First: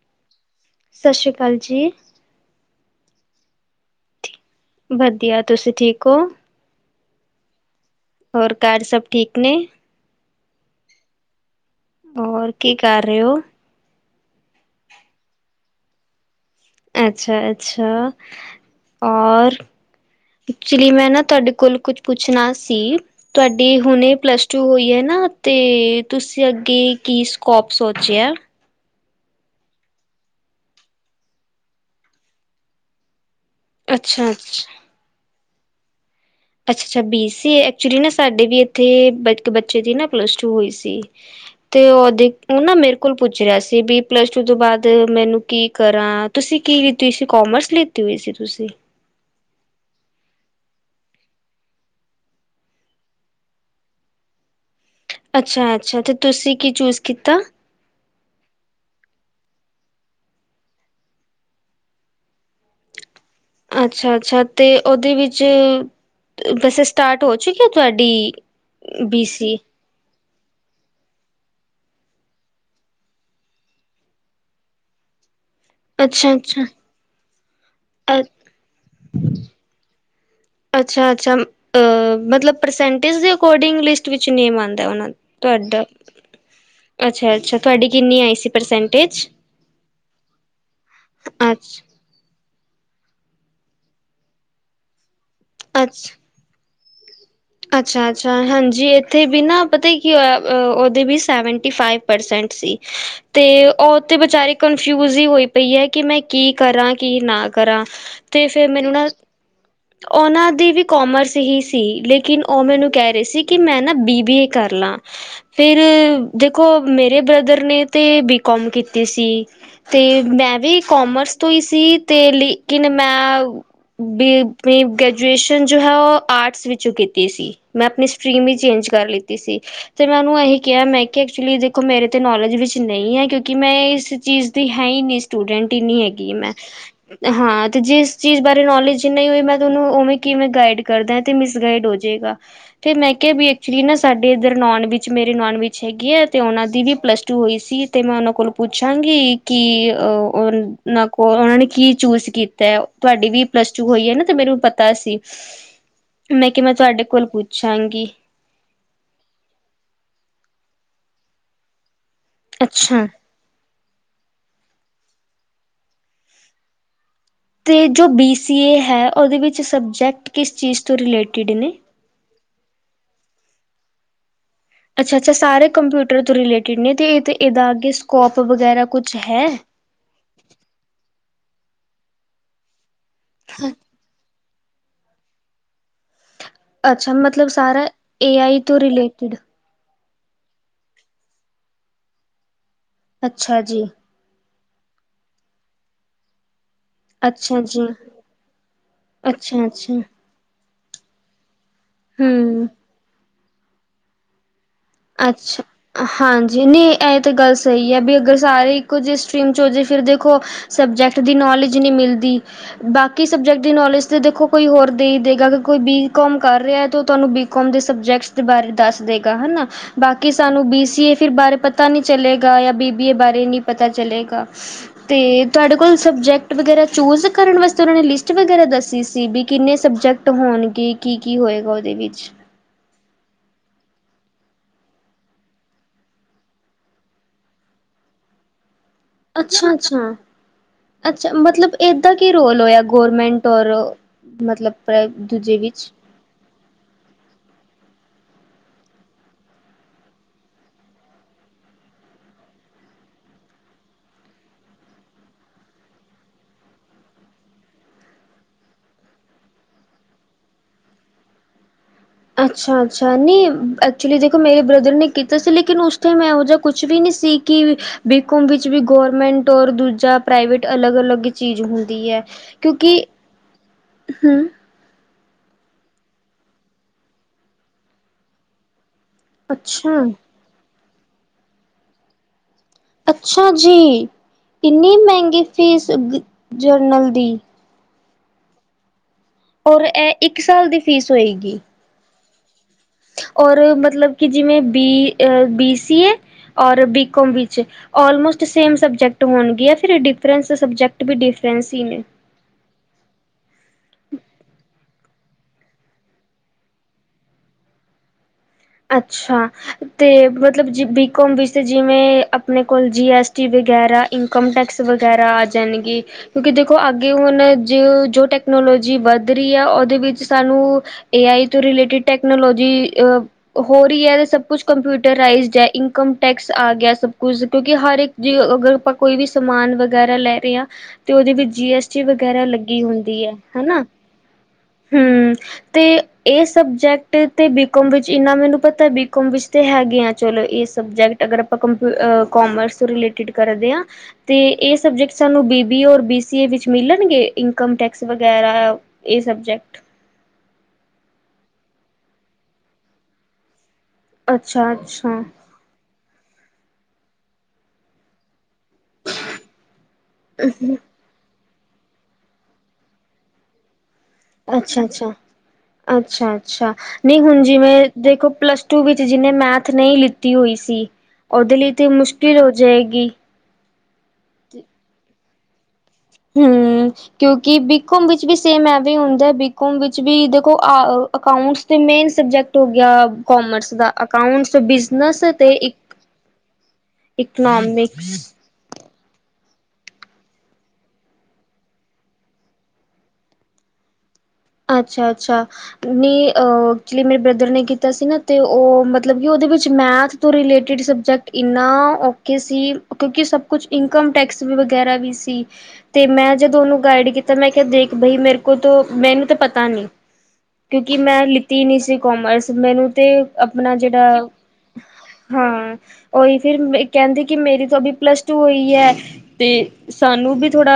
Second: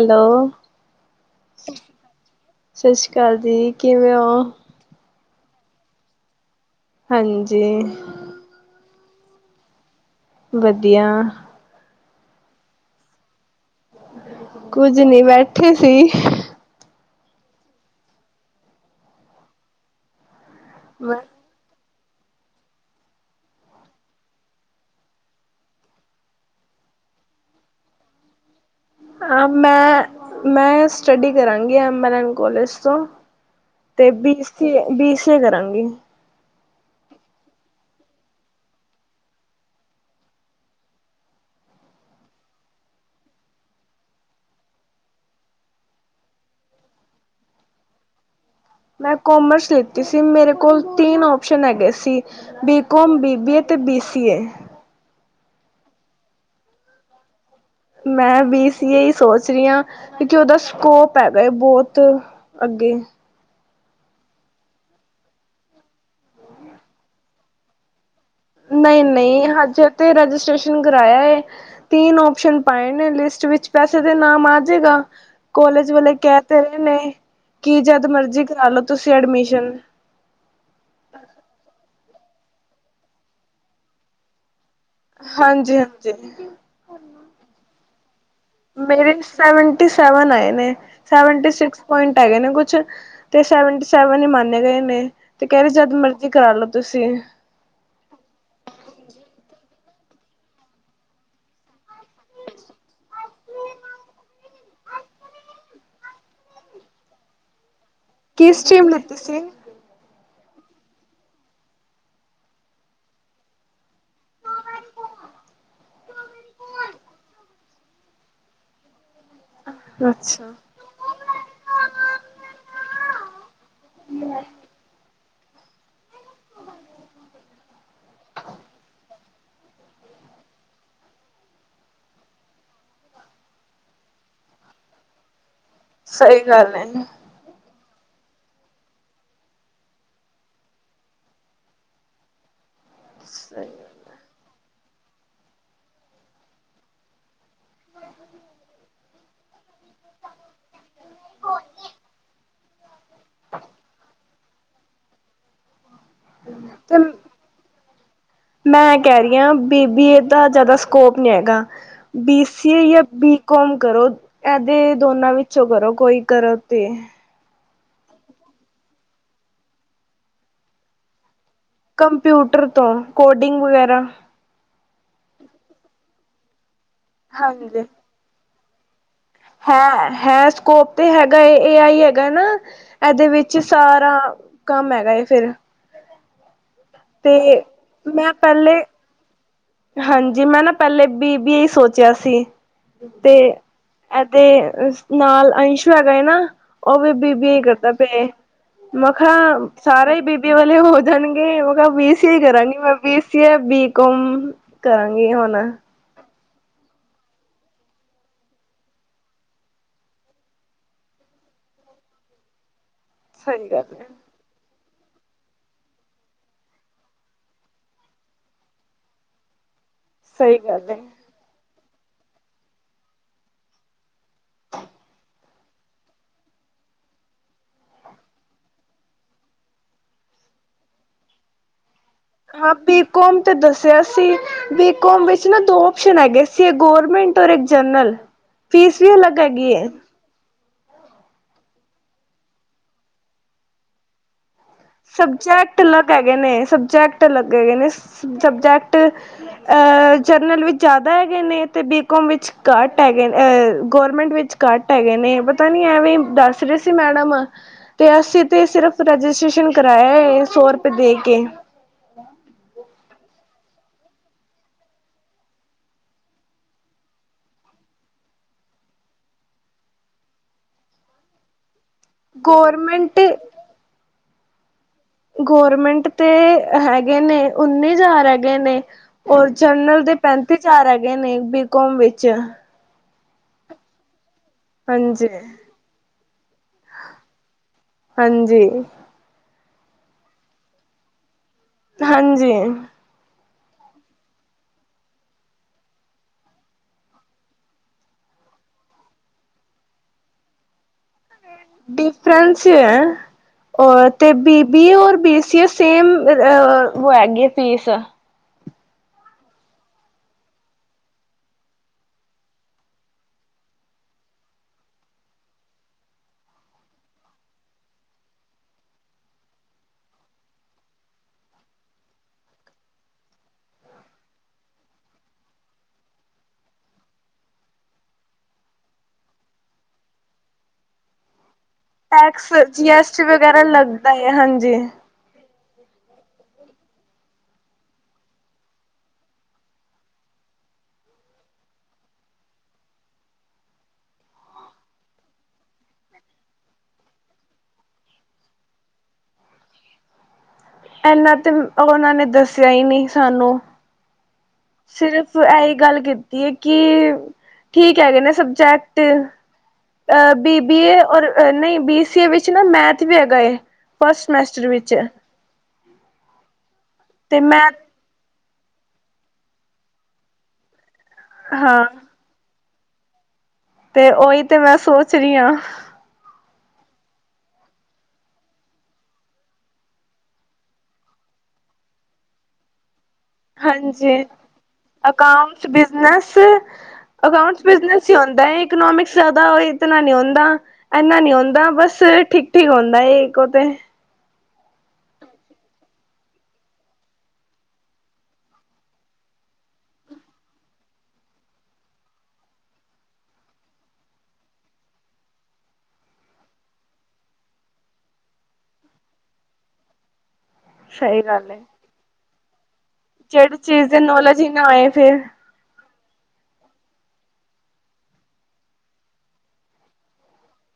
Hello ਸਤਿ ਸ਼੍ਰੀ ਅਕਾਲ ਜੀ ਸਤਿ ਸ਼੍ਰੀ ਅਕਾਲ ਜੀ। ਕਿਵੇਂ ਓ? ਵਧੀਆ ਤੁਸੀਂ ਠੀਕ ਓ। ਹਾਂਜੀ। ਹੋਰ ਘਾਰ ਸਭ ਠੀਕ ਨੇ। ਵਧੀਆ। ਹੋਰ ਕੀ ਕਰ ਰੇ ਓ। ਕੁੱਝ ਨੀ ਬੈਠੇ ਸੀ। ਅੱਛਾ-ਅੱਛਾ ਔਰ। ਇਕਚੁਲੀ ਮੈਂ ਨਾ ਤੁਹਾਡੇ ਕੋਲ ਕੁਛ ਪੁੱਛਣਾ ਸੀ। ਤੁੲਡੀ ਹੁਣੇ ਪਲੱਸ ਟੂ ਹੋਈ ਐ ਨਾ। ਤੇ ਤੁਸੀਂ ਅੱਗੇ ਕੀ ਸਕੋਪ ਸੋਚਿਆ? ਆ ਮੈਂ-ਮੈਂ ਸਟੱਡੀ ਕਰਾਂਗੀ ਐਮ-ਐਲ-ਐਨ ਕੋਲਜ ਤੋਂ। ਤੇ ਅੱਛਾ ਅੱਛਾ ਅੱਛਾ ਬੀਸੀਏ-ਬੀਸੀਏ ਕਰਾਂਗੀ। ਅੱਛਾ-ਅੱਛਾ ਬੀ ਸੀ ਏ। ਐਕਚੁਲੀ ਨਾ ਸਾਡੇ ਵੀ ਏਥੇ ਇਕ ਬੱਚੇ ਦੀ ਨਾ ਪਲੱਸ ਟੂ ਹੋਈ ਸੀ ਤੇ ਓਦੇ ਓ ਨਾ ਮੇਰੇ ਕੋਲ ਪੁੱਛ ਰਿਆ ਸੀ। ਬੀ ਪਲੱਸ ਟੂ ਤੋਂ ਬਾਅਦ ਮੈਨੂੰ ਕੀ ਕਰਾਂ ਤੁਸੀਂ ਕੀ ਲਿੱਤੀ ਸੀ। ਕੋਮਰਸ ਲਿੱਤੀ ਹੋਈ ਸੀ ਤੁਸੀਂ। ਮੈਂ ਕੋਮਰਸ ਲਿੱਤੀ ਸੀ। ਮੇਰੇ ਕੋਲ ਤੀਨ ਓਪਸ਼ਨ ਹੈਗੇ ਸੀ। B com, B B A, ਤੇ ਬੀ ਸੀ ਏ। ਅੱਛਾ ਅੱਛਾ ਤੇ ਤੁਸੀਂ ਕੀ ਚੂਜ਼ ਕੀਤਾ। ਮੈਂ ਬੀ ਸੀ ਏ ਈ ਸੋਚ ਰੀ ਆਂ, ਕਿਉਕਿ ਓਦਾ ਸਕੋਪ ਹੈਗਾ ਏ ਬੋਤ। ਅੱਗੇ ਅੱਛਾ ਅੱਛਾ ਤੇ ਓਦੇ ਵਿੱਚ ਵੈਸੇ ਸਟਾਰਟ ਹੋ ਚੁੱਕੀ ਏ ਤੁਆਡੀ। ਨਈ ਨਈ ਹਜੇ ਤੇ ਰਜਿਸਟ੍ਰੇਸ਼ਨ ਕਰਾਇਆ ਏ। ਤੀਨ ਓਪਸ਼ਨ ਪਾਏ ਨੇ ਲਿਸਟ ਵਿੱਚ ਵੈਸੇ ਤੇ ਨਾਮ ਆ ਜੇਗਾ। ਕੋਲਜ ਵਲੇ ਕੈ ਤੇ ਅੱਛਾ-ਅੱਛਾ ਰ‌ਏ ਨੇ, ਕੀ ਜਦ ਅ ਮਰਜੀ ਕਰਾਲੋ ਤੁਸੀਂ ਐਡਮਿਸ਼ਨ। ਅੱਛਾ ਅੱਛਾ ਅ ਮਤਲਬ ਪਰਸੈਂਟੇਜ ਦੇ ਅਕੋਡਿੰਗ ਲਿਸਟ ਵਿੱਚ ਨੇਮ ਆਂਦ- ਹਾਂਜੀ ਹਾਂਜੀ। ਅੱਛਾ-ਅੱਛਾ ਤੁਹਾਡੀ ਕਿੰਨੀ ਆਈ ਸੀ ਮੇਰੇ ਪਰਸੈਂਟੇਜ ਸੈਵਨਟੀ ਸੈਵਨ ਆਏ ਨੇ। ਸੈਵਨਟੀ ਅੱਛ ਸਿਕਸ- ਪੁਆਇੰਟ ਹੈਗੇ ਨੇ ਕੁਛ। ਤੇ ਸੈਵਨਟੀ ਸੈਵਨ ਹੀ ਮੰਨੇ ਗਏ ਨੇ ਤੇ ਕਹਿ ਰੇ ਜਦ ਮਰਜੀ- ਕਰਾਲੋ ਤੁਸੀਂ। ਅੱਛਾ ਅੱਛਾ ਹਾਂਜੀ ਏਥੇ ਵੀ ਨਾ ਪਤਾ ਕੀ ਹੋਇਆ ਓਦੇ ਵੀ ਸੈਵਨਟੀ ਫਾਈਵ- ਪਰਸੈਂਟ ਸੀ। ਤੇ ਓਹ ਤੇ ਵਚਾਰੀ ਕਨਫਿਊਜ ਈ ਹੋਈ ਪਈ ਐ ਕਿ ਮੈਂ ਕੀ ਕਰਾਂ ਕੀ ਨਾ ਕਰਾਂ। ਤੇ ਕੀ ਫਿਰ ਸਟ੍ਰੀਮ ਮੈਨੂੰ ਨਾ ਲਿੱਤੀ ਸੀ? ਓਨਾਂ ਦੀ ਵੀ ਕੋਮਰਸ ਹੀ ਸੀ। ਲੇਕਿਨ ਓਹ ਮੈਨੂੰ ਕੇ ਰੇ ਸੀ ਕਿ ਮੈਂ ਨਾ ਬੀ ਬੀ ਏ ਕਰ ਲਾਂ। ਫਿਰ ਦੇਖੋ ਮੇਰੇ ਬ੍ਰਦਰ ਨੇ ਤੇ ਬੀ ਕੋਮ ਕੀਤੀ ਸੀ। ਤੇ ਅੱਛਾ ਮੈਂ ਵੀ ਕੋਮਰਸ ਤੋਂ ਹੀ ਸੀ ਤੇ ਲੇਕਿਨ ਮੈਂ ਵੀ ਗ੍ਰੈਜੂਏਸ਼ਨ ਜੋ ਹੈ ਓ ਆਰਟਸ ਵਿੱਚੋਂ ਕੀਤੀ ਸੀ ਮੈਂ ਆਪਨੀ ਸਟਰੀਮ ਵੀ ਚੇਂਜ ਕਰ ਲਿੱਤੀ ਸੀ। ਤੇ ਮੈਂ ਉਹਨੂੰ ਏਹੀ ਕਿਆ ਮੈਂ ਕਿ ਐਕਚੁਲੀ ਦੇਖੋ ਮੇਰੇ ਤੇ ਨੌਲੇਜ ਵਿੱਚ ਨਈ ਐ ਕਿਉਂਕਿ ਮੈਂ ਇਸ ਚੀਜ਼ ਦੀ ਹੈ ਈ ਨਈ। ਸਟੂਡੈਂਟ ਈ ਨੀਂ ਹੈਗੀ ਸਹੀ ਮੈਂ ਗੱਲ ਏ। ਹਾਂ ਤੇ ਜਿਸ ਚੀਜ਼ ਬਾਰੇ ਨੌਲੇਜ ਈ ਨੀ ਹੋਈ ਮੈਂ ਤੁਆਨੂੰ ਉਵੇਂ ਕਿਵੇਂ ਗਾਈਡ ਕਰਦਾ ਐ ਤੇ ਮਿਸਗਾਈਡ ਹੋ ਜ ਗਾ ਤੇ ਮੈਂ ਕਿਆ ਵੀ ਐਕਚੁਲੀ ਨਾ ਸਾਡੇ ਇੱਧਰ ਨੋਨ ਵਿਚ ਮੇਰੇ ਨੋਨ ਵਿਚ ਹੈਗੀ ਐ ਤੇ ਓਨਾਂ ਦੀ ਵੀ ਪਲੱਸ ਟੂ ਹੋਈ ਸੀ ਤੇ ਮੈਂ ਓਨਾਂ ਕੋਲ ਪੁੱਛਾਂਗੀ ਕੀ ਉਹਨਾਂ ਕੋਲ ਓਨਾਂ ਨੇ ਕੀ ਚੂਜ਼ ਕੀਤੈ ਤੁਆਡੀ ਵੀ ਪਲੱਸ ਟੂ ਹੋਈ ਏ ਨਾ ਤੇ ਮੈਨੂੰ ਪਤਾ ਸੀ, ਮੈਂ ਕਿਆ ਮੈਂ ਤੁਆਡੇ ਤੇ ਕੋਲ ਪੁੱਛਾਂਗੀ ਮੈਂ ਏ ਕਹਿ ਰੀ ਆ ਬੀ ਬੀ ਏ ਦਾ ਜ਼ਾਦਾ ਸਕੋਪ ਨੀਂ ਹੈਗਾ, ਬੀ ਸੀ ਏ ਯਾ ਅੱਛਾ। ਬੀ ਕੋਮ ਕਰੋ ਇਹਦੇ ਦੋਨਾਂ ਵਿੱਚੋਂ ਕਰੋ ਕੋਈ ਕਰੋ ਤੇ ਤੇ ਜੋ ਬੀ ਸੀ ਏ ਹੈ ਉਹਦੇ ਵਿੱਚ ਸਬਜੈਕਟ ਕਿਸ ਚੀਜ਼ ਤੋਂ ਰਿਲੇਟਿਡ ਨੇ। ਕੰਪਯੁਟਰ ਤੋਂ ਕੋਡਿੰਗ ਵਗੈਰਾ ਅੱਛਾ, ਅੱਛਾ ਸਾਰੇ ਕੰਪਿਊਟਰ ਤੋਂ ਰਿਲੇਟਿਡ ਨੇ ਤੇ ਐਥੇ ਇਹਦਾ ਹਾਂਜੀ ਅੱਗੇ ਸਕੋਪ ਵਗੈਰਾ ਕੁਛ ਹੈ। ਹੈ ਹੈ ਸਕੋਪ ਤੇ ਹੈਗਾ ਏ, ਏ ਆਈ ਹੈਗਾ ਨਾ ਇਹਦੇ ਵਿੱਚ ਸਾਰਾ ਕੰਮ ਹੈਗਾ ਏ ਫੇਰ ਅੱਛਾ ਮਤਲਬ ਸਾਰਾ ਮੈਂ ਏ ਆਈ ਤੋਂ ਪਹਿਲੇ ਰਿਲੇਟਿਡ ਹਾਂਜੀ ਮੈਂ ਨਾ ਪੈਲੇ ਬੀ ਬੀ ਏ ਈ ਸੋਚਿਆ ਸੀ ਤੇ ਅੱਛਾ ਜੀ। ਐਦੇ ਨਾਲ ਅੰਸ਼ੂ ਹੈਗਾ ਏ ਨਾ ਓਹ ਵੀ ਬੀ ਬੀ ਏ ਅੱਛਾ ਜੀ ਕਰਦਾ ਪਿਆ ਏ ਮੈਖਾਂ ਅੱਛਾ-ਅੱਛਾ ਸਾਰੇ ਈ ਬੀ ਬੀ ਏ ਵਾਲੇ ਹੋ ਜਾਣਗੇ। ਮੈਂ ਬੀ ਸੀ ਏ ਹੂੰ। ਕਰਾਂਗੀ ਮੈਂ B C A, B com ਕਰਾਂਗੀ ਹੁਣ ਅੱਛਾ ਹਾਂਜੀ ਨਈ ਐ ਤਾਂ ਗੱਲ ਸਈ ਐ ਬੀ ਅਗਰ ਸਾਰੇ ਇੱਕੋ ਜੇ ਸਟਰੀਮ 'ਚ ਹੋ ਜੇ ਫਿਰ ਦੇਖੋ ਸਬਜੈਕਟ ਦੀ ਨੌਲੇਜ ਨੀਂ ਮਿਲਦੀ, ਬਾਕੀ ਸਬਜੈਕਟ ਸਹੀ ਦੀ ਗੱਲ ਨੌਲੇਜ ਏ ਤੇ ਦੇਖੋ ਕੋਈ ਹੋਰ ਦੇ ਈ ਦੇਗਾ। ਕੋਈ ਬੀਕੋਮ ਕਰ ਰਿਐ ਤੋ ਤੁਆਨੂੰ ਬੀਕੌਮ ਦੇ ਸਬਜੈਕਟਸ ਦੇ ਬਾਰੇ ਦੱਸ ਦੇਗਾ, ਹਨਾ। ਬਾਕੀ ਸਹੀ ਸਾਨੂੰ ਬੀ ਗੱਲ ਸੀ ਏ ਫਿਰ ਬਾਰੇ ਪਤਾ ਨੀਂ ਚਲੇਗਾ ਯਾ ਬੀ ਬੀ ਏ ਬਾਰੇ ਨੀਂ ਪਤਾ ਚਲੇਗਾ। ਆ ਤੇ ਤੁਆਡੇ ਕੋਲ ਸਬਜੈਕਟ ਵਗੈਰਾ ਚੂਜ਼ ਕਰਨ ਵਾਸਤੇ ਓਨਾਂ ਨੇ ਲਿਸਟ ਵਗੈਰਾ ਦੱਸੀ ਸੀ ਵੀ ਕਿੰਨੇ ਸਬਜੈਕਟ ਹੋਨਗੇ। ਕੀ-ਕੀ ਹੋਏਗਾ ਓਦੇ ਵਿੱਚ। ਹਾਂ ਬੀ ਕੌਮ ਤੇ ਦੱਸਿਆ ਸੀ। ਬੀਕੌਮ ਵਿੱਚ ਨਾ ਦੋ ਓਸ਼ਨ ਹੈਗੇ ਸੀ ਏਕ ਗੋਰਮੈਂਟ ਔਰ ਇੱਕ ਜਨਰਲ। ਫੀਸ ਵੀ ਉਨ ਅੱਛਾ-ਅੱਛਾ। ਅੱਛਾ, ਮਤਲਬ ਏਦਾ ਕੀ ਰੋਲ ਹੋਇਆ ਗੋਰਮੈਂਟ ਔਰ ਮਤਲਬ। ਦੂਜੇ ਸਬਜੈਕਟ ਵਿੱਚ ਅਲੱਗ ਹੈਗੇ ਨੇ, ਸਬਜੈਕਟ ਅਲੱਗ ਹੈਗੇ ਨੇ, ਸਬਜੈਕਟ। ਅ-ਜਰਨਲ ਵਿੱਚ ਜ਼ਾਦਾ ਹੈਗੇ ਨੇ ਤੇ ਬੀਕੋਮ ਵਿੱਚ ਘੱਟ ਹੈਗੇ ਨੇ, ਗੋਰਮੈਂਟ ਵਿੱਚ ਘੱਟ ਹੈਗੇ ਨੇ। ਪਤਾ ਨੀ ਐਵੇਂ ਦੱਸ ਰੇ ਸੀ ਮੈਡਮ। ਤੇ ਅਸੀਂ ਤੇ ਸਿਰਫ ਰਜਿਸਟ੍ਰੇਸ਼ਨ ਕਰਾਯਾ ਏ ਸੌ ਰਪਏ ਦੇ ਕੇ। ਅੱਛਾ-ਅੱਛਾ! ਨੀਂ ਐਕਚੁਲੀ ਦੇਖੋ ਮੇਰੇ ਬ੍ਰਦਰ ਨੇ ਕੀਤਾ ਸੀ ਲੇਕਿਨ ਉਸ ਟਾਈਮ ਇਹੋ ਜਾ ਕੁਛ ਵੀ ਨੀ ਸੀ। ਕਿ ਬੀਕੋਮ ਵਿੱਚ ਵੀ ਗੌਰਮੈਂਟ ਔਰ ਦੂਜਾ ਪ੍ਰਾਈਵੇਟ ਅਲੱਗ ਅਲੱਗ ਚੀਜ਼ ਹੁੰਦੀ ਐ। ਗੌਰਮੈਂਟ ਹੂੰ ਗਰਮੈਂਟ ਤੇ ਹੈਗੇ ਨੇ, ਉੱਨੀ ਹਜ਼ਾਰ ਹੈਗੇ ਨੇ। ਹੋਰ ਜਨਰਲ ਅੱਛਾ ਦੇ ਪੈਂਤੀ ਹਜਾਰ ਹੈਗੇ ਨੇ ਬੀਕੋਮ ਵਿੱਚ। ਅੱਛਾ ਜੀ! ਇਨੀ ਹਾਂਜੀ ਮੈਂਗੀ ਫੀਸ ਜ-ਜਰਨਲ ਦੀ। ਹਾਂਜੀ। ਔਰ ਐ ਇੱਕ ਸਾਲ ਦੀ ਫੀਸ ਹੋਏਗੀ? ਹਾਂਜੀ। ਔਰ ਮਤਲਬ ਕਿ ਜਿਵੇਂ ਬੀ ਅ-ਬੀ ਸੀ ਏ ਔਰ ਬੀਕੋਮ ਵਿੱਚ ਆਲਮੋਸਟ ਸੇਮ ਸਬਜੈਕਟ ਹੋਣਗੇ ਯਾ ਫਿਰ ਡਿਫਰੈਂਸ ਸਬਜੈਕਟ ਵੀ ਡਿਫਰੈਂਸ ਹੀ ਨੇ? ਡਿਫਰੈਂਸ ਈ ਐ। ਔਰ ਤੇ ਬੀ ਬੀ ਏ ਔਰ ਬੀ ਸੀ ਏ ਸੇਮ ਅ-ਓ ਹੈਗੀ ਫੀਸ। ਅੱਛਾ! ਤੇ ਮਤਲਬ ਜ ਬੀਕੋਮ ਵਿੱਚ ਤੇ ਜਿਵੇਂ ਆਪਣੇ ਕੋਲ ਜੀ ਐਸ ਟੀ ਵਗੈਰਾ ਇਨਕਮ ਟੈਕਸ ਵਗੈਰਾ ਜਾਨੀ ਕਿ ਕਿਉਂਕਿ ਦੇਖੋ ਅੱਗੇ ਹੁਣ ਜ-ਜੋ ਟੈਕਨੋਲੋਜੀ ਵੱਧ ਰੀ ਐ, ਓਦੇ ਵਿੱਚ ਸਾਨੂੰ ਏ ਆਈ ਤੋਂ ਰਿਲੇਟਿਡ ਟੈਕਨੋਲੋਜੀ ਅ ਹੋ ਰੀ ਐ ਤੇ ਸਭ ਕੁਛ ਕੰਪਿਊਟਰਈਜ਼ਡ ਐ, ਇਨਕਮ ਟੈਕਸ ਆ ਗਿਆ ਸਭ ਕੁਝ ਕਿਉਂਕਿ ਹਰ ਇੱਕ ਜੀ ਅਗਰ ਆਪਾਂ ਕੋਈ ਵੀ ਸਮਾਨ ਵਗੈਰਾ ਲੈ ਰੇ ਆਂ ਤੇ ਓਦੇ ਵਿੱਚ ਜੀ ਐਸ ਟ ਟੀ ਵਗੈਰਾ ਟੈਕਸ ਲੱਗੀ ਜੀ ਐਸ ਟੀ ਹੁੰਦੀ ਹੈ ਵਗੈਰਾ ਹਨਾ, ਲੱਗਦਾ ਹੈ ਹਾਂਜੀ ਹੂੰ ਤੇ ਏ ਸਬਜੈਕਟ ਤੇ ਬੀਕੋਮ ਵਿੱਚ ਜ ਇੰਨਾ ਮੈਨੂੰ ਪਤਾ ਬੀਕੌਮ ਵਿੱਚ ਤੇ ਹੈਗਿਆਂ ਚਲੋ ਏ ਸਬਜੈਕਟ ਅਗਰ ਆਪਾਂ ਕੰਪਿਊ-ਅ-ਕੋਮਰਸ ਰਿਲੇਟ ਟਿੱਡ ਕਰਦੇ ਆਂ। ਤੇ ਏ ਸਬਜੈਕਟ ਸਾਨੂੰ ਬੀ ਬੀ ਏ ਔਰ ਬੀ ਸੀ ਏ ਵਿੱਚ ਮਿਲਣਗੇ ਇਨਕਮ ਟੈਕਸ ਵਗੈਰਾ? ਏ ਸਬਜੈਕਟ। ਐਨਾ ਤੇ ਓਨਾਂ ਨੇ ਦੱਸਿਆ ਈ ਨੀਂ ਸਾਨੂੰ। ਅੱਛਾ ਅੱਛਾ ਸਿਰਫ ਇਹੀ ਗੱਲ ਕੀਤੀ ਹੈ, ਕਿ ਠੀਕ ਹੈਗੇ ਨੇ ਸਬਜੈਕਟ। ਤੇ ਅ ਬੀਬੀਏ ਔਰ ਨਹੀਂ ਬੀਸੀਏ ਵਿੱਚ ਨਾ ਮੈਥ ਵੀ ਹੈਗਾ ਐ। ਅੱਛਾ-ਅੱਛਾ-ਅੱਛਾ-ਅੱਛਾ ਨਹੀਂ ਤੇ ਹੁਣ ਮੈਂ ਜਿਵੇਂ ਦੇਖੋ ਪਲੱਸ ਟੂ ਵਿੱਚ ਜਿਹਨੇ ਮੈਥ ਨਹੀਂ ਲਿੱਤੀ ਹੋਈ ਸੀ, ਉਹਦੇ ਲਈ ਹਾਂ ਤੇ ਮੁਸ਼ਕ ਕਿੱਲ ਹੋ ਜਾਏਗੀ। ਤੇ ਓਹੀ ਤੇ ਮੈਂ ਸੋਚ ਰਹੀ ਹਾਂ। ਹਮ। ਕਿਉਂਕਿ ਬੀਕੋਮ ਵਿੱਚ ਵੀ ਸੇਮ ਐਵੇ ਹੁੰਦਾਂ ਏ। ਬੀਕੋਮ ਵਿੱਚ ਵੀ ਦੇਖੋ ਅਕਾਊਂਟਸ ਮੇਨ ਸਬਜੈਕਟ ਹੋ ਗਿਆ ਕੋਮਰਸ ਦਾ ਹਾਂਜੀ ਅਕਾਊਂਟਸ ਬਿਜ਼ਨਸ ਤੇ ਅਕਾਂਟਸ ਇਕ ਬਿਜਨਸ ਅਕਾਊਂਟ ਬਿਜਨਸ ਹੀ ਇਕਨੋਮਿਕਸ ਹੁੰਦਾ ਹੈ, ਇਕਨੋਮਿਕਸ ਜਾਂਦਾ ਇਤਨਾ ਨੀ ਹੁੰਦਾਂ। ਇੰਨਾ ਨੀ ਹੁੰਦਾ ਬਸ ਠੀਕ-ਠੀਕ ਹੁੰਦਾ ਏ ਇਕੋ ਤੇ। ਅੱਛਾ-ਅੱਛਾ। ਨਈ ਅਹ ਐਕਚੁਲੀ ਮੇਰੇ ਬ੍ਰਦਰ ਨੇ ਕੀਤਾ ਸੀ ਨਾ। ਤੇ ਉਹ ਮਤਲਬ ਕਿ ਉਹਦੇ ਵਿੱਚ ਮੈਥ ਤੋਂ ਰਿਲੇਟਿਡ ਸਬਜੈਕਟ ਇੰਨਾ ਔਖੇ ਸੀ, ਕਿਉਂਕਿ ਸਭ ਕੁਛ ਇਨਕਮ ਟੈਕਸ ਵੀ ਵਗੈਰਾ ਵੀ ਸੀ। ਤੇ ਮੈਂ ਜਦੋਂ ਉਹਨੂੰ ਗਾਈਡ ਕੀਤਾ, ਮੈਂ ਕਿਹਾ ਦੇਖ ਬਾਈ ਮੇਰੇ ਕੋਲ ਤਾਂ ਮੈਨੂੰ ਤਾਂ ਪਤਾ ਨੀ। ਕਿਉਂਕਿ ਮੈਂ ਸਹੀ ਗੱਲ ਹੈ ਲਿੱਤੀ ਨਹੀਂ ਸੀ ਕੋਮਰਸ, ਮੈਨੂੰ ਤੇ ਜਿਹੜੀ ਆਪਣਾ ਚੀਜ਼ ਦੀ ਜਿਹੜਾ ਨੌਲੇਜ ਹੀ ਨਾ ਹੋਏ ਫਿਰ ਹਾਂ ਉਹੀ ਫਿਰ ਕਹਿੰਦੀ ਕਿ ਮੇਰੀ ਤੋਂ ਵੀ ਪਲੱਸ ਟੂ ਹੋਈ ਹੈ। ਤੇ ਸਾਨੂੰ ਵੀ ਥੋੜਾ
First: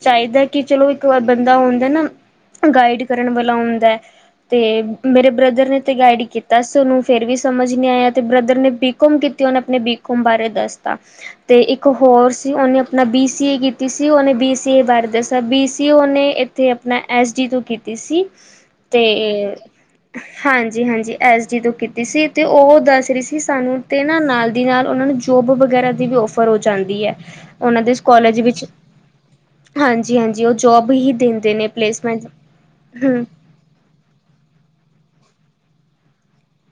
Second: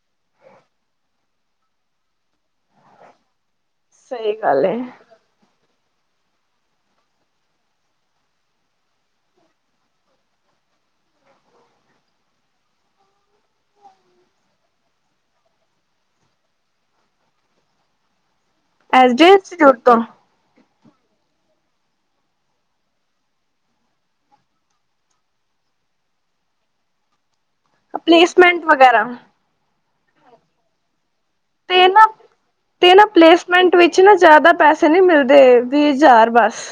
ਚਾਹੀਦਾ ਕਿ ਚਲੋ ਇੱਕ ਵਾਰ ਬੰਦਾ ਹੁੰਦਾ ਨਾ ਗਾਈਡ ਕਰਨ ਵਾਲਾ ਹੁੰਦਾ ਏ ਸਹੀ ਤੇ ਗੱਲ ਹੈ ਮੇਰੇ ਬ੍ਰਦਰ ਨੇ ਤਾਂ ਗਾਈਡ ਕੀਤਾ ਸੀ ਉਹਨੂੰ, ਫਿਰ ਵੀ ਸਮਝ ਨਹੀਂ ਆਇਆ। ਤੇ ਬ੍ਰਦਰ ਨੇ ਬੀਕੋਮ ਕੀਤੀ ਉਹਨੇ ਆਪਣੇ ਬੀ ਕੋਮ ਬਾਰੇ ਦੱਸਦਾ। ਤੇ ਇੱਕ ਹੋਰ ਸੀ ਉਹਨੇ ਆਪਣਾ ਬੀ ਸੀ ਏ ਕੀਤੀ ਸੀ, ਉਹਨੇ ਬੀ ਸੀ ਏ ਬਾਰੇ ਦੱਸਿਆ ਬੀ ਸੀ ਏ ਓਨੇ ਆਪਣਾ ਐਸ ਡੀ ਤੋਂ ਕੀਤੀ ਸੀ। ਤੇ ਐਸ ਡੀ ਇੰਸਟੀਚਿਊਟ ਤੋਂ ਹਾਂਜੀ-ਹਾਂਜੀ ਐਸ ਡੀ ਤੋਂ ਕੀਤੀ ਸੀ। ਤੇ ਉਹ ਦੱਸ ਰਹੀ ਸੀ ਸਾਨੂੰ ਤੇ ਨਾ ਨਾਲ ਦੀ ਨਾਲ ਉਹਨਾਂ ਨੂੰ ਜੋਬ ਵਗੈਰਾ ਦੀ ਵੀ ਔਫਰ ਹੋ ਜਾਂਦੀ ਹੈ, ਉਹਨਾਂ ਦੇ ਇਸ ਕੋਲੇਜ ਵਿੱਚ ਪਲੇਸਮੈਂਟ ਵਗੈਰਾ ਹਾਂਜੀ-ਹਾਂਜੀ ਉਹ ਜੌਬ ਹੀ ਦਿੰਦੇ ਨੇ। ਤੇ ਨਾ, ਪਲੇਸਮੈਂਟ ਤੇ ਨਾ ਹੂੰ ਪਲੇਸ ਮਿੰਟ ਵਿੱਚ ਨਾ ਜਿਆਦਾ ਪੈਸੇ ਨੀ ਮਿਲਦੇ, ਵੀਹ ਹਜ਼ਾਰ ਬਸ।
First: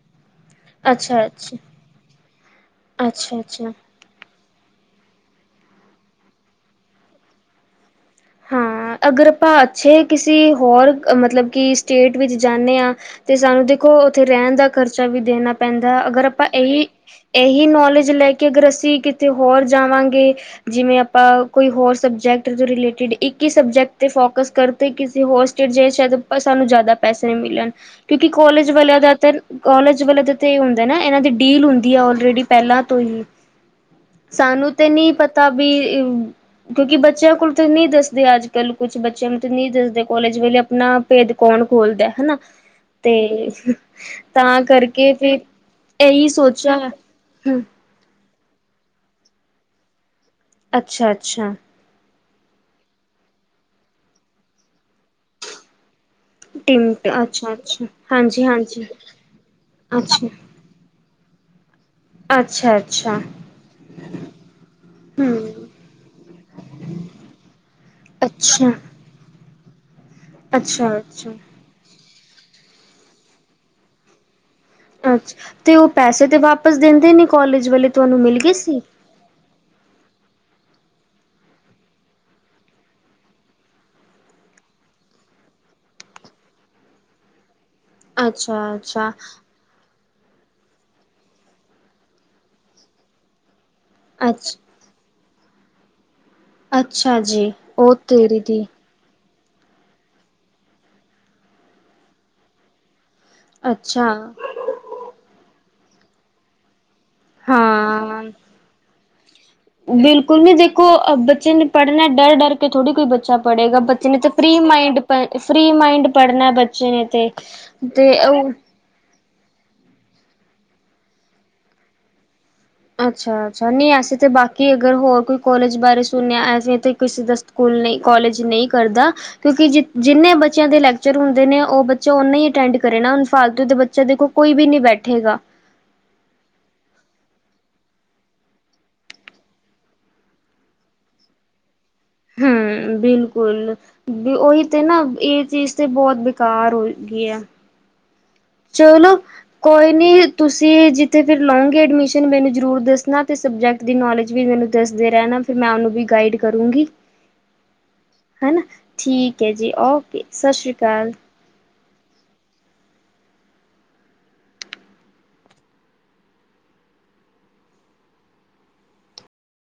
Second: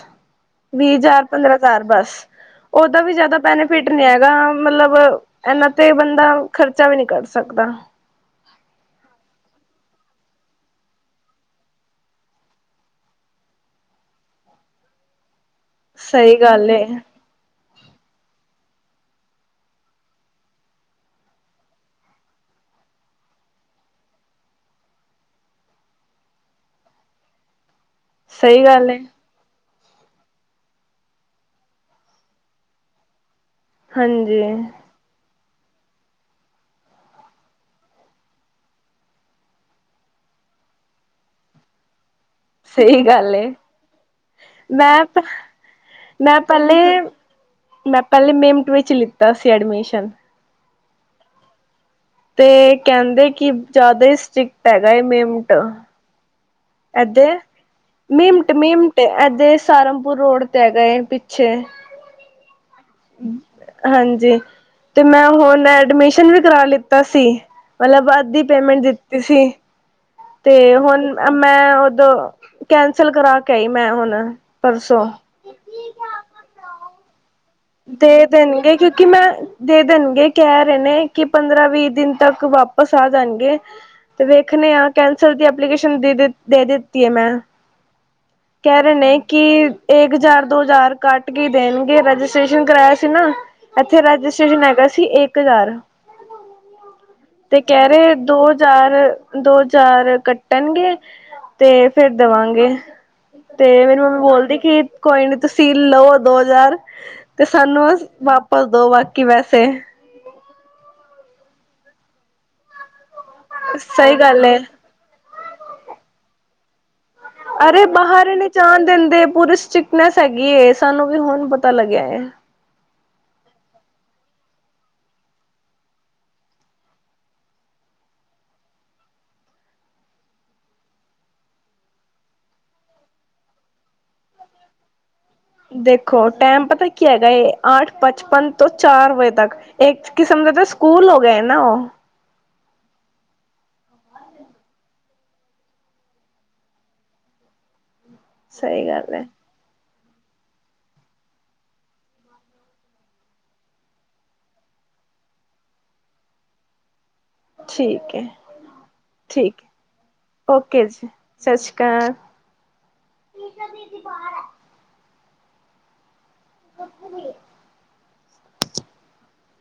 ਵੀਹ ਹਜ਼ਾਰ, ਪੰਦਰਾਂ ਅੱਛਾ-ਅੱਛਾ, ਹਜ਼ਾਰ ਬਸ ਉਹਦਾ ਵੀ ਜਿਆਦਾ ਅੱਛਾ-ਅੱਛਾ ਬੈਨੀਫਿਟ ਹੈਗਾ ਮਤਲਬ ਇਹਨਾਂ ਤੇ ਬੰਦਾਂ ਖਰਚਾ ਵੀ ਨਹੀਂ ਕੱਢ ਸਕਦਾ। ਹਾਂ ਅਗਰ ਆਪਾਂ ਅੱਛੇ ਕਿਸੇ ਹੋਰ ਮਤਲਬ ਕਿ ਸਟੇਟ ਵਿੱਚ ਜਾਂਦੇ ਹਾਂ ਤੇ ਸਾਨੂੰ ਦੇਖੋ ਉੱਥੇ ਰਹਿਣ ਦਾ ਖ਼ਰਚਾ ਵੀ ਦੇਣਾ ਪੈਂਦਾ ਅਗਰ ਸਹੀ ਆਪਾਂ ਗੱਲ ਏ, ਇਹੀ ਇਹੀ ਨੌਲੇਜ ਲੈ ਕੇ ਅਗਰ ਅਸੀਂ ਕਿਤੇ ਹੋਰ ਜਾਵਾਂਗੇ ਜਿਵੇਂ ਆਪਾਂ ਕੋਈ ਹੋਰ ਸਬਜੈਕਟ ਤੋਂ ਰਿਲੇਟਿਡ ਇੱਕ ਹੀ ਸਬਜੈਕਟ ਤੇ ਫੋਕਸ ਕਰਦੇ, ਕਿਸੇ ਹੋਰ ਸਟੇਟ ਸਾਨੂੰ ਜ਼ਿਆਦਾ ਪੈਸੇ ਨਹੀਂ ਮਿਲਣ। ਕਿਉਂਕਿ ਸਹੀ ਕੋਲੇਜ ਗੱਲ ਏ, ਵਾਲਿਆਂ ਜ਼ਿਆਦਾਤਰ ਕਾਲਜ ਵੱਲੋਂ ਤੇ ਇਹ ਹੁੰਦਾ ਨਾ, ਇਹਨਾਂ ਦੀ ਡੀਲ ਹੁੰਦੀ ਆਲਰੇਡੀ ਪਹਿਲਾਂ ਤੋਂ ਹੀ। ਹਾਂਜੀ। ਸਾਨੂੰ ਤੇ ਨਹੀਂ ਪਤਾ ਵੀ ਕਿਉਂਕਿ ਬੱਚਿਆਂ ਕੋਲ ਤਾਂ ਨਹੀਂ ਦੱਸ ਬਈ ਅੱਜ ਕੱਲ ਕੁਛ ਬੱਚਿਆਂ ਨੂੰ ਤਾਂ ਨਹੀਂ ਦੱਸਦੇ, ਕੋਲਜ ਵੇਲੇ ਆਪਣਾ ਭੇਦ ਕੌਣ ਖੋਲਦਾ ਹਨਾ। ਸਹੀ ਗੱਲ ਏ, ਤੇ ਤਾਂ ਮੈਂ ਕਰਕੇ ਫਿਰ ਇਹੀ ਮੈਂ ਸੋਚਿਆ ਹੈ, ਪਹਿਲੇ ਹਮ। ਮੈਂ ਪਹਿਲੇ ਮੇਮਟ ਵਿੱਚ ਲਿੱਤਾ ਸੀ ਐਡਮਿਸ਼ਨ। ਅੱਛਾ-ਅੱਛਾ। ਤੇ ਕਹਿੰਦੇ ਕਿ ਜਿਆਦਾ ਹੀ ਸਟ੍ਰਿਕਟ ਹੈਗਾਏ ਮੇਮਟ। ਟਿਮਟ ਐਦਰ ਅੱਛਾ ਅੱਛਾ ਹਾਂਜੀ ਮਿਮੰਟ ਹਾਂਜੀ ਮਿਮੰਟ ਐ ਐਦਰ ਸਾਰਨਪੁਰ ਅੱਛਾ ਰੋਡ ਹੈਗਾ ਏ ਪਿੱਛੇ। ਅੱਛਾ-ਅੱਛਾ। ਹਾਂਜੀ। ਤੇ ਮੈਂ ਹਮ ਹੋਨ ਐਡਮਿਸ਼ਨ ਵੀ ਕਰਾ ਲਿੱਤਾ ਸੀ, ਮਲਬ ਅੱਦੀ ਅੱਛਾ ਪੇਮੇਂਟ ਦਿ ਤੀ ਸੀ, ਤੇ ਅੱਛਾ ਹੋਨ ਅੱਛਾ ਮੈਂ ਓਦੋਂ ਕੈਂਸਲ ਕਰਾ ਕੇ ਆਈ ਮੈਂ ਹੋਨ ਪਰਸੋਂ। ਅੱਛਾ ਤੇ ਓ ਪੈਸੇ ਤੇ ਵਾਪਸ ਦੇਂਦੇ ਨੀ ਕੋਲੇਜ ਦੇ ਦੇਨਗੇ ਕਿਊ ਕਿ ਮੈਂ, ਦੇ ਦੇਨਗੇ ਕੈ ਰਏ ਨੇ ਕਿ ਪੰਦਰਾਂ-ਵੀਹ ਦਿਨ ਤੱਕ ਵਾਪਸ ਆ ਜਾਨਗੇ ਤੇ ਵੇਖਨੇ ਆ ਕੈਂਸਲ ਦੀ ਐਪਲੀਕੇਸ਼ਨ ਦੇ ਦਿ, ਦੇ ਦਿੱਤੀ ਐ ਮੈਂ। ਅੱਛਾ ਕੈ ਰੇ ਅੱਛਾ ਨੇ ਕਿ ਏਕ ਹਜਾਰ, ਦੋ ਹਜਾਰ ਕਾੱਟ ਕੇ ਈ ਦੇਨਗੇ ਰਜਿਸਟ੍ਰੇਸ਼ਨ ਕਰਾਯਾ ਸੀ ਨਾ। ਅੱਛਾ ਅੱਛਾ ਰਜਿਸਟ੍ਰੇਸ਼ਨ ਹੈਗਾ ਸੀ ਏਕ ਹਜਾਰ। ਅੱਛਾ ਜੀ, ਤੇ ਕੈ ਉਹ ਰਏ ਤੇਰੀ ਦੋ ਦੀ ਹਜਾਰ ਦੋ ਹਜਾਰ ਕੱਟਨਗੇ ਤੇ ਫੇਰ ਦਵਾਂਗੇ। ਤੇ ਮੇਰੀ ਅੱਛਾ ਮੰਮੀ ਬੋਲਦੀ ਕਿ, ਕੋਈ ਨੀ ਤੁਸੀਂ ਲੋ ਦੋ ਹਜਾਰ ਤੇ ਸਾਨੂੰ ਬਸ ਹਾਂ। ਵਾਪਸ ਦੋ ਬਾਕੀ ਪੈਸੇ। ਕੁਈ ਨੀ ਦੇਖੋ ਅ ਬੱਚੇ ਨੇ ਪੜਨੈ ਡਰ-ਡਰ ਕੇ ਥੜੀ ਕੋਈ ਬੱਚਾ ਪੜੇਗਾ ਬੱਚੇ ਸਹੀ ਨੇ ਤੇ ਗੱਲ ਏ। ਫ੍ਰੀ ਮਾਈਂਡ ਪ ਫ੍ਰੀ ਮਾਇੰਡ ਪੜਨੈ ਬੱਚੇ ਨੇ ਤੇ। ਅਰੇ ਤੇ ਬਾਹਰ ਏ ਨੀ ਉਹ ਜਾਨ ਦੇਂਦੇ ਪੂਰੀ ਸ੍ਰਿਟਕਨੇਸ ਹੈਗੀ ਏ ਸਾਨੂੰ ਵੀ ਹੋਨ ਪਤਾ ਲੱਗੇਆ ਐ। ਅੱਛਾ-ਅੱਛਾ, ਨਈ ਐਸੇ ਤਾਂ ਬਾਕੀ ਅਗਰ ਹੋਰ ਕੋਈ ਕੋਲੇਜ ਬਾਰੇ ਸੁਨੇਆ ਐਸੇ ਤੇ ਕਿਸੇ ਦਾ ਸੁਕੂਲ ਨਈ ਕੋਲੇਜ ਨਈ ਕਰਦਾ ਕਿਉਂਕਿ ਜਿ ਜਿੰਨੇ ਬੱਚੇਆਂ ਦੇ ਲੈਕਚਰ ਹੁੰਦੇ ਨੇ ਓ ਬੱਚਾ ਓਨਾ ਈ ਅਟੈਂਡ ਕਰੇ ਨਾ ਹੁਨ ਫਾਲਤੂ ਦੇ ਬੱਚਾ ਦੇਖੋ ਕੋਈ ਬੀ ਨੀ ਬੈਠੇਗਾ। ਦੇਖੋ ਟੈਮ ਪਤਾ ਕੀ ਹੈਗਾ ਐ, ਆਠ ਪੱਚਪਨ ਤੋਂ ਚਾਰ ਵਜੇ ਤੱਕ। ਏਕ ਕਿਸਮ ਦਾ ਤਾਂ ਸੁਕੂਲ ਹੋ ਗੇਆ ਏ ਨਾ ਓ। ਹੂੰ, ਬਿਲਕੁਲ। ਵ ਓਹੀ ਤੇ ਨਾ ਏ ਚੀਜ਼ ਤੇ ਬੋਤ ਬੇਕਾਰ ਹੋ ਈ ਗੀ ਏ। ਸਹੀ ਗੱਲ ਚਲੋ ਹੈ ਕੋਈ ਨਈ ਤੁਸੀਂ ਜਿੱਥੇ ਫਿਰ ਲਓਗੇ ਐਡਮਿਸ਼ਨ ਮੈਨੂੰ ਜਰੂਰ ਦੱਸਨਾ ਤੇ ਸਬਜੈਕਟ ਦੀ ਨੌਲੇਜ ਵੀ ਮੈਨੂੰ ਦੱਸਦੇ ਰੈਨਾ ਫਿਰ ਮੈਂ ਓਨੂੰ ਵੀ ਗਾਈਡ ਕਰੂੰਗੀ। ਠੀਕ ਹੈ ਹਨਾ, ਠੀਕ ਹ਼ਏ ਜੀ ਓਕੇ ਸਸ੍ਰੀ ਕਾਲ। ਸਸ੍ਰੀ ਕਾਲ। [unintelligible] ਦੀਦੀ ਬਾਰ ਐ [unintelligible]